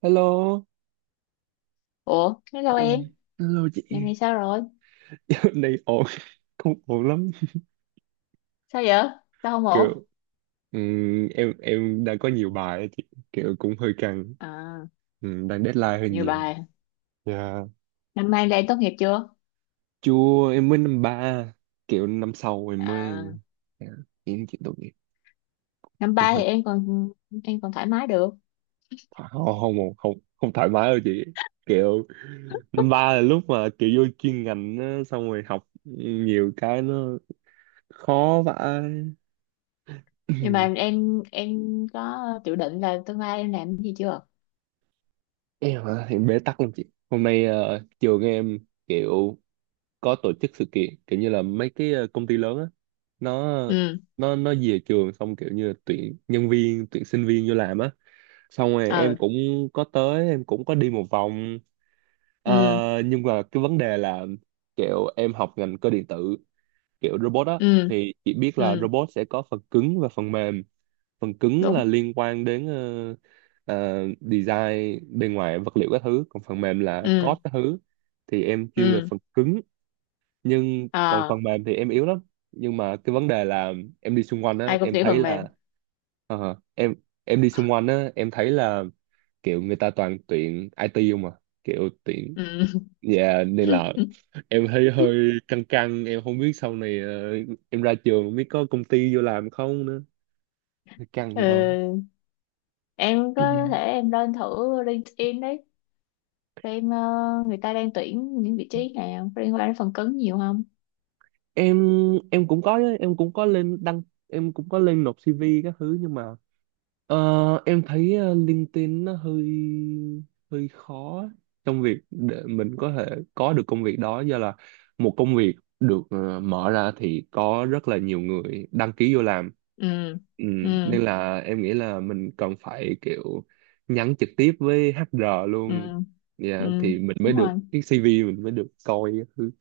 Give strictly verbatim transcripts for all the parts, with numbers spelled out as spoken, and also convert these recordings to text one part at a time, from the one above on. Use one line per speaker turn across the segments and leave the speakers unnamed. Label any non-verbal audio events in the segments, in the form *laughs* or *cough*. Hello.
Ủa, hello em,
*clears throat* Hello
giờ
chị.
này sao rồi?
*laughs* Dạo này ổn, không ổn lắm.
Sao vậy? Sao không ổn?
Kiểu ừm, em em đang có nhiều bài á chị, kiểu cũng hơi căng.
À,
Ừm, đang deadline hơi
nhiều
nhiều.
bài.
Dạ,
Năm nay là em tốt nghiệp chưa?
Chua em mới năm ba, kiểu năm sau em
À,
mới, dạ, em chị tốt nghiệp,
năm
cũng
ba
hơi
thì em còn em còn thoải mái được.
thoải- không không không không thoải mái đâu chị. Kiểu năm ba là lúc mà kiểu vô chuyên ngành á, xong rồi học nhiều cái nó khó vãi.
Nhưng mà
*clears throat*
em em có dự định là tương lai em làm cái gì chưa?
Em hả thì bế tắc lắm chị. Hôm nay ờ, trường em kiểu có tổ chức sự kiện kiểu như là mấy cái ờ, công ty lớn á, nó
Ừ,
nó nó về trường xong kiểu như là tuyển nhân viên, tuyển sinh viên vô làm á, xong rồi em
ừ,
cũng có tới, em cũng có đi một vòng.
ừ,
Ờ, nhưng mà cái vấn đề là kiểu em học ngành cơ điện tử, kiểu robot á,
ừ,
thì chị biết là
ừ,
robot sẽ có phần cứng và phần mềm. Phần cứng là
đúng,
liên quan đến ờ, ờ, design bên ngoài vật liệu các thứ, còn phần mềm là
ừ,
code các thứ. Thì em chuyên về
ừ,
phần cứng, nhưng còn phần
à,
mềm thì em yếu lắm. Nhưng mà cái vấn đề là em đi xung quanh á,
ai cũng
em
tiểu
thấy
phần mềm.
là ờ, em em đi xung quanh á, em thấy là kiểu người ta toàn tuyển i tê không à, kiểu tuyển,
Ừ.
yeah, nên là
*laughs*
em thấy hơi căng căng. Em không biết sau này ờ, em ra trường không biết có công ty vô làm không nữa, căng vậy thôi.
Ừ. Em có thể
*clears throat*
em lên thử LinkedIn đấy, xem ờ, người ta đang tuyển những vị trí nào liên quan đến phần cứng nhiều không?
em em cũng có, em cũng có lên đăng, em cũng có lên nộp xê vê các thứ, nhưng mà ờ, em thấy ờ, LinkedIn nó hơi hơi khó trong việc để mình có thể có được công việc đó, do là một công việc được ờ, mở ra thì có rất là nhiều người đăng ký vô làm.
Ừ,
Ừ,
ừ,
nên là em nghĩ là mình cần phải kiểu nhắn trực tiếp với hát e rờ
ừ,
luôn.
ừ,
Dạ, thì mình mới
đúng rồi.
được cái xê vê, mình mới được coi các thứ.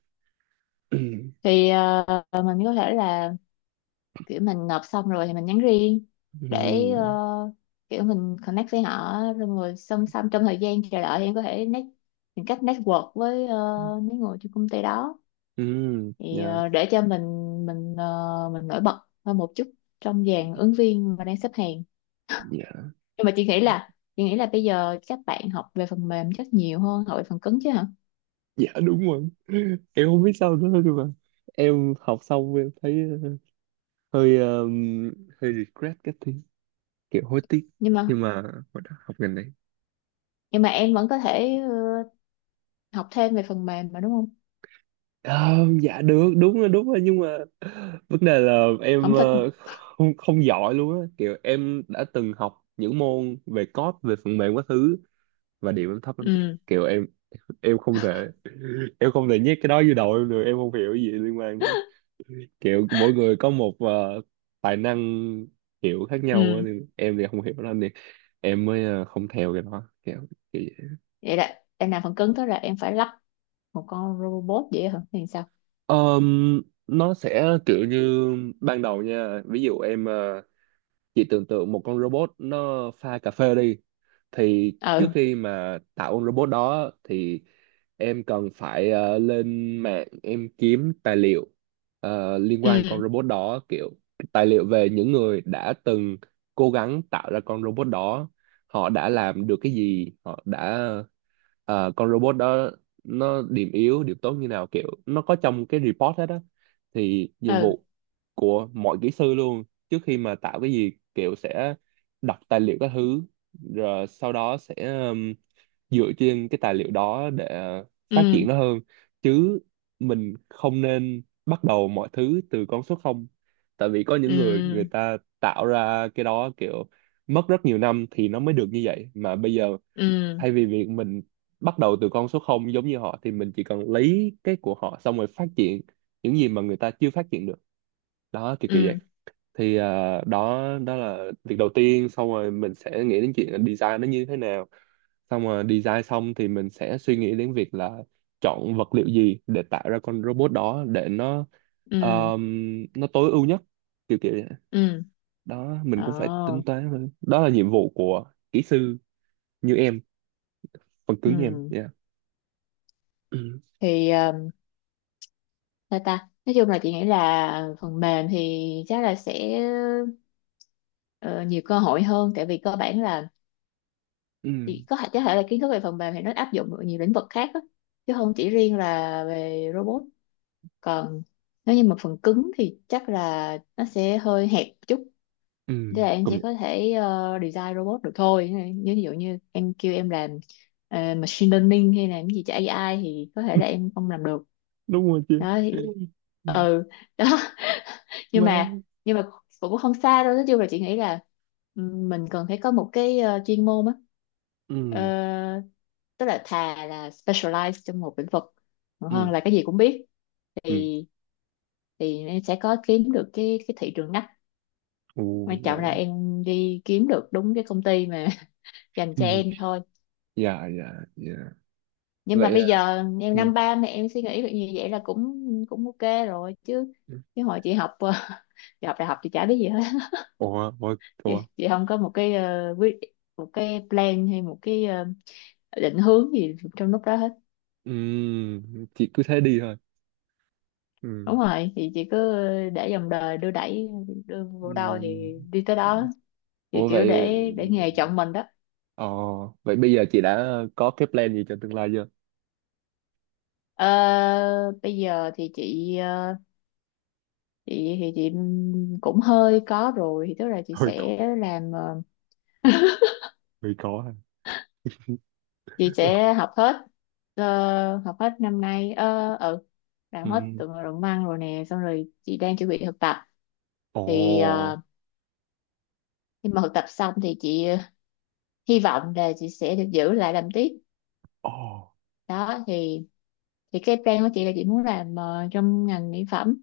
*clears throat*
Thì ờ, mình có thể là kiểu mình nộp xong rồi thì mình nhắn riêng,
Ừ.
để ờ, kiểu mình connect với họ, rồi ngồi song song trong thời gian chờ đợi thì em có thể net, tìm cách network với ờ, mấy người trong công ty đó,
Ừ,
thì
dạ,
ờ, để cho mình mình ờ, mình nổi bật hơn một chút trong dàn ứng viên mà đang xếp hàng.
dạ,
Nhưng mà chị nghĩ là chị nghĩ là bây giờ các bạn học về phần mềm chắc nhiều hơn học về phần cứng chứ hả?
dạ, đúng rồi. *laughs* Em không biết sao nữa, nhưng mà em học xong em thấy hơi um, hơi regret cái thứ, kiểu hối tiếc
nhưng mà
khi mà hồi đó học ngành này.
nhưng mà em vẫn có thể ờ, học thêm về phần mềm mà đúng không?
Ờ, dạ được, đúng rồi, đúng rồi, nhưng mà vấn đề là em
Không thích?
ờ, không không giỏi luôn á, kiểu em đã từng học những môn về code, về phần mềm các thứ, và điểm em thấp lắm chị.
Ừ,
Kiểu em em không thể *laughs* em không thể nhét cái đó vô đầu em được, em không hiểu gì liên quan đó. Kiểu mỗi người có một ờ, tài năng kiểu khác nhau á,
ừ.
nên em thì không hiểu lắm, nên em mới ờ, không theo cái đó, kiểu kiểu vậy.
Vậy là em làm phần cứng tới là em phải lắp một con robot vậy hả? Thì sao?
Ờm, nó sẽ kiểu như ban đầu nha, ví dụ em ờ, chỉ tưởng tượng một con robot nó pha cà phê đi, thì trước
Ừ,
khi mà tạo con robot đó thì em cần phải ờ, lên mạng em kiếm tài liệu ờ, liên quan con
ừ,
robot đó, kiểu tài liệu về những người đã từng cố gắng tạo ra con robot đó, họ đã làm được cái gì, họ đã ờ, con robot đó nó điểm yếu điểm tốt như nào, kiểu nó có trong cái report hết á. Thì nhiệm
ừ,
vụ của mọi kỹ sư luôn, trước khi mà tạo cái gì kiểu sẽ đọc tài liệu các thứ, rồi sau đó sẽ um, dựa trên cái tài liệu đó để phát
ừ,
triển nó hơn, chứ mình không nên bắt đầu mọi thứ từ con số không. Tại vì có những người, người
ừ,
ta tạo ra cái đó kiểu mất rất nhiều năm thì nó mới được như vậy, mà bây giờ
ừ,
thay vì việc mình bắt đầu từ con số không giống như họ, thì mình chỉ cần lấy cái của họ xong rồi phát triển những gì mà người ta chưa phát triển được đó, kiểu kiểu vậy.
ừ,
Thì à, đó, đó là việc đầu tiên, xong rồi mình sẽ nghĩ đến chuyện là design nó như thế nào, xong rồi design xong thì mình sẽ suy nghĩ đến việc là chọn vật liệu gì để tạo ra con robot đó để nó
ừ,
um, nó tối ưu nhất, kiểu kiểu vậy.
ừ,
Đó,
ờ,
mình cũng phải tính toán thôi. Đó là nhiệm vụ của kỹ sư như em, phần cứng như em,
ừ.
yeah. Ừ,
Thì ờ, sao ta, nói chung là chị nghĩ là phần mềm thì chắc là sẽ ờ, nhiều cơ hội hơn, tại vì cơ bản là,
ừ,
thì có thể có thể là kiến thức về phần mềm thì nó áp dụng ở nhiều lĩnh vực khác á, chứ không chỉ riêng là về robot. Còn nếu như mà phần cứng thì chắc là nó sẽ hơi hẹp một chút,
ừ,
thế là em
công
chỉ
nhận
có thể ờ, design robot được thôi, như ví dụ như em kêu em làm ờ, machine learning hay làm cái gì cho a i thì có thể là em không làm được.
đúng rồi chứ.
Đó thì,
Ừ,
ừ, đó. nhưng mà
má.
nhưng mà cũng không xa đâu, nói chung là chị nghĩ là ừm, mình cần phải có một cái ờ, chuyên môn á.
Ừ,
Ờ, tức là thà là specialize trong một lĩnh vực còn hơn
ừ,
là cái gì cũng biết,
ừ.
thì thì em sẽ có kiếm được cái cái thị trường ngách,
Ồ,
quan
dạ.
trọng là em đi kiếm được đúng cái công ty mà *laughs* dành cho
Ừ,
em thôi.
dạ, dạ, dạ.
Nhưng mà
Vậy
bây
à,
giờ em
ừ.
năm ba mà em suy nghĩ được như vậy là cũng cũng ok rồi chứ, chứ hồi chị học *laughs* chị học đại học chị chả biết gì hết.
Ủa, ủa, ủa.
Chị chị không có một cái ờ, quyết một cái plan hay một cái ờ, định hướng gì trong lúc đó hết.
Ừ, chị cứ thế đi thôi. Ừ.
Đúng rồi, thì chị cứ để dòng đời đưa đẩy, đưa vô đâu
Ừm.
thì đi tới đó, thì
Ủa
kiểu
vậy
để để nghề chọn mình đó.
ờ, vậy bây giờ chị đã có cái plan gì cho tương lai chưa? *laughs*
Ờ, bây giờ thì chị ờ, chị thì chị cũng hơi có rồi, thì tức là chị
Hơi có,
sẽ làm ờ,
hơi có ha.
chị
*laughs*
sẽ
Ok.
học hết ờ, học hết năm nay, ờ ừ làm hết
Ừ.
từ ngữ luận văn rồi nè, xong rồi chị đang chuẩn bị thực tập. Thì
Ồ.
ờ, khi mà học tập xong thì chị ờ, hy vọng là chị sẽ được giữ lại làm tiếp,
Ồ.
đó thì thì cái plan của chị là chị muốn làm ờ, trong ngành mỹ phẩm.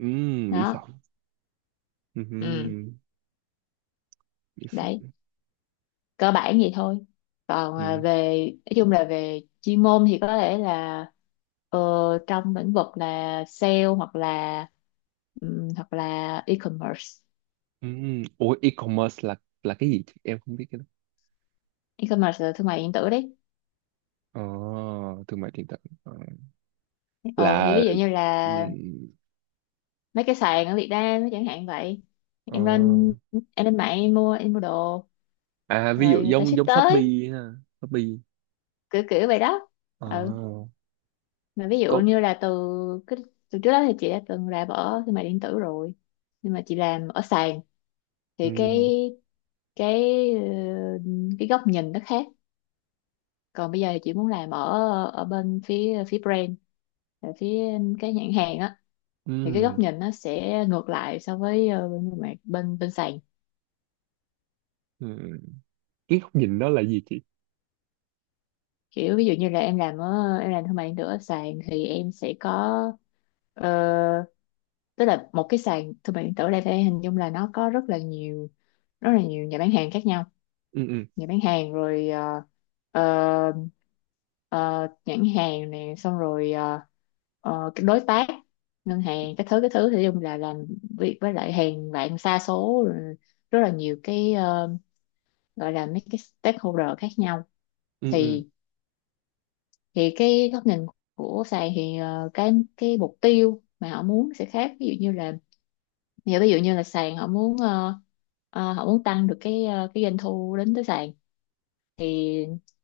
Ừ, mỹ
Đó.
phẩm. Ừ,
Ừ.
mỹ phẩm.
Đấy. Cơ bản vậy thôi. Còn ờ,
Ừ.
về, nói chung là về chuyên môn thì có thể là ờ, trong lĩnh vực là sale, hoặc là ừm, hoặc là e-commerce.
Ừ. Ủa, e-commerce là là cái gì chị? Em không biết cái đó.
E-commerce là thương mại điện tử đấy.
Ờ, thương mại điện tử. Ờ,
ờ thì
là
ví dụ như
ừ,
là mấy cái sàn ở Việt Nam chẳng hạn vậy,
ờ.
em lên em lên mạng em mua em mua đồ,
À, ví dụ
rồi người ta
giống
ship
giống
tới,
Shopee ha, Shopee.
kiểu kiểu vậy đó.
Ờ,
Ừ. Mà ví dụ
có
như là từ cái từ trước đó thì chị đã từng làm ở thương mại điện tử rồi, nhưng mà chị làm ở sàn, thì cái
ừ.
cái ờ, cái góc nhìn nó khác. Còn bây giờ thì chị muốn làm ở ở bên phía phía brand, ở phía cái nhãn hàng á, thì cái
Ừ.
góc nhìn nó sẽ ngược lại so với ờ, bên bên bên bên sàn.
Ừ. Cái góc nhìn đó là gì chị?
Kiểu ví dụ như là em làm ở em làm thương mại điện tử ở sàn thì em sẽ có ờ, tức là một cái sàn thương mại điện tử ở đây phải hình dung là nó có rất là nhiều rất là nhiều nhà bán hàng khác nhau.
Ừ, ừ,
Nhà bán hàng, rồi ờ, ờ, ờ, nhãn hàng nè, xong rồi ờ, ờ, cái đối tác, ngân hàng, cái thứ cái thứ thì dùng là làm việc với lại hàng vạn sa số, rồi rất là nhiều cái ờ, gọi là mấy cái stakeholder khác nhau.
ừ, ừ,
Thì thì cái góc nhìn của sàn thì ờ, cái cái mục tiêu mà họ muốn sẽ khác, ví dụ như là nghĩa ví dụ như là sàn họ muốn ờ, ờ, họ muốn tăng được cái ờ, cái doanh thu đến tới sàn, thì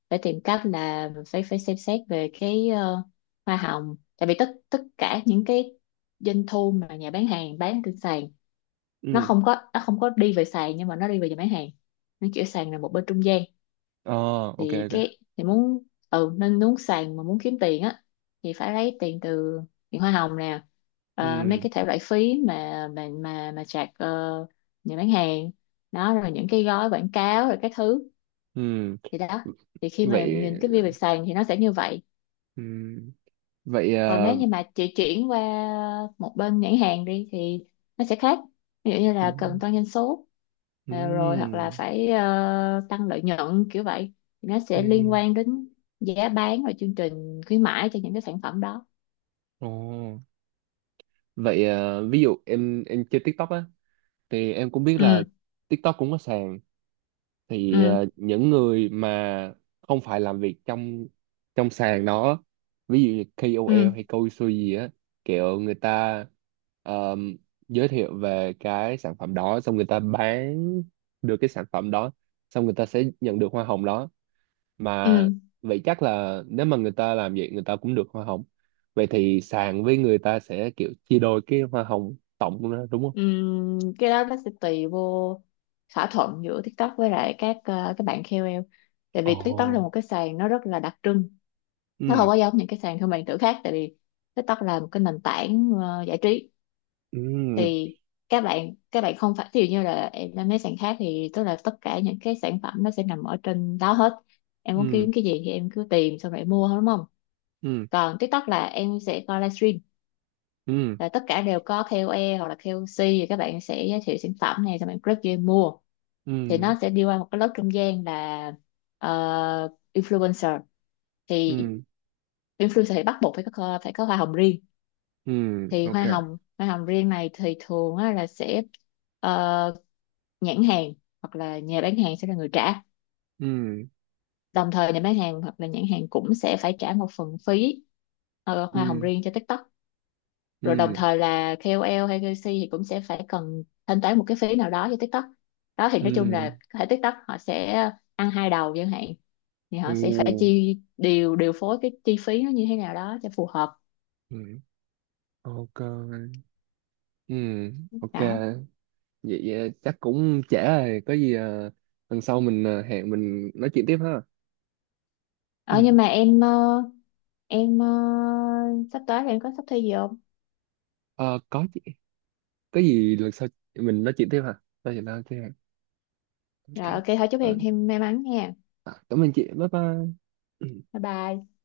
phải tìm cách là phải phải xem xét về cái ờ, hoa hồng, tại vì tất tất cả những cái doanh thu mà nhà bán hàng bán trên sàn nó
ừ,
không có nó không có đi về sàn, nhưng mà nó đi về nhà bán hàng, nó kiểu sàn là một bên trung gian.
ờ, ok,
Thì
ok,
cái thì muốn, ừ nên muốn sàn mà muốn kiếm tiền á, thì phải lấy tiền từ tiền hoa hồng nè, ờ, mấy
ừ,
cái thể loại phí mà mà mà mà chạc ờ, nhà bán hàng đó, rồi những cái gói quảng cáo rồi các thứ.
ừ,
Thì đó, thì khi mà
vậy,
nhìn cái view về sàn thì nó sẽ như vậy.
ừ. Vậy
Còn
à,
nếu như mà chị chuyển qua một bên nhãn hàng đi thì nó sẽ khác, ví dụ như
ừ,
là cần tăng doanh số, ờ, rồi hoặc
ừ,
là phải ờ, tăng lợi nhuận kiểu vậy. Thì nó sẽ liên
ừ,
quan đến giá bán và chương trình khuyến mãi cho những cái sản phẩm đó.
ồ. Vậy à, ví dụ em em chơi TikTok á, thì em cũng biết là
Ừ,
TikTok cũng có sàn. Thì ờ,
ừ,
những người mà không phải làm việc trong trong sàn đó, ví dụ như ca ô lờ
ừ,
hay câu xuôi gì á, kiểu người ta ờm, giới thiệu về cái sản phẩm đó, xong người ta bán được cái sản phẩm đó, xong người ta sẽ nhận được hoa hồng đó mà.
ừ,
Vậy chắc là nếu mà người ta làm vậy người ta cũng được hoa hồng, vậy thì sàn với người ta sẽ kiểu chia đôi cái hoa hồng tổng đó đúng không?
ừ. Cái đó nó sẽ tùy vô thỏa thuận giữa TikTok với lại các ờ, các bạn kây âu eo, tại vì TikTok
Ồ.
là một cái sàn nó rất là đặc trưng, nó
Ừ,
không có giống những cái sàn thương mại điện tử khác, tại vì TikTok là một cái nền tảng ờ, giải trí.
ừ,
Thì các bạn các bạn không phải, ví dụ như là em lên mấy sàn khác thì tức là tất cả những cái sản phẩm nó sẽ nằm ở trên đó hết, em muốn
ừ,
kiếm cái gì thì em cứ tìm xong rồi em mua thôi đúng không?
ừ,
Còn TikTok là em sẽ coi livestream,
ừ,
là tất cả đều có kây âu eo hoặc là ca o xê, thì các bạn sẽ giới thiệu sản phẩm này xong em click vô em mua, thì nó
ừ,
sẽ đi qua một cái lớp trung gian là ờ, influencer thì
ừ,
influencer thì bắt buộc phải có phải có hoa hồng riêng.
ừ,
Thì
ok,
hoa hồng hoa hồng riêng này thì thường á, là sẽ ờ, nhãn hàng hoặc là nhà bán hàng sẽ là người trả.
ừ,
Đồng thời nhà bán hàng hoặc là nhãn hàng cũng sẽ phải trả một phần phí ờ, hoa hồng
ừ,
riêng cho TikTok, rồi đồng
ừ,
thời là kây âu eo hay kây xi thì cũng sẽ phải cần thanh toán một cái phí nào đó cho TikTok. Đó thì nói chung
ừ,
là hệ TikTok họ sẽ ăn hai đầu chẳng hạn, thì họ sẽ phải
ừ,
chi điều điều phối cái chi phí nó như thế nào đó cho phù hợp.
ừ, ok, ừ, ok.
Đó,
Vậy, vậy chắc cũng trễ rồi, có gì à, lần sau mình à, hẹn mình nói chuyện tiếp ha. *clears throat*
ờ,
Ừ.
nhưng mà em ờ, em ờ, sắp tới thì em có sắp thi gì không?
Ờ, có gì, có gì lần sau mình nói chuyện tiếp hả? Nói chuyện sau tiếp ha. Ok.
Rồi ok thôi, chúc
Ờ,
em thêm may mắn nha.
à, cảm ơn chị, bye bye. Ừ.
Bye bye.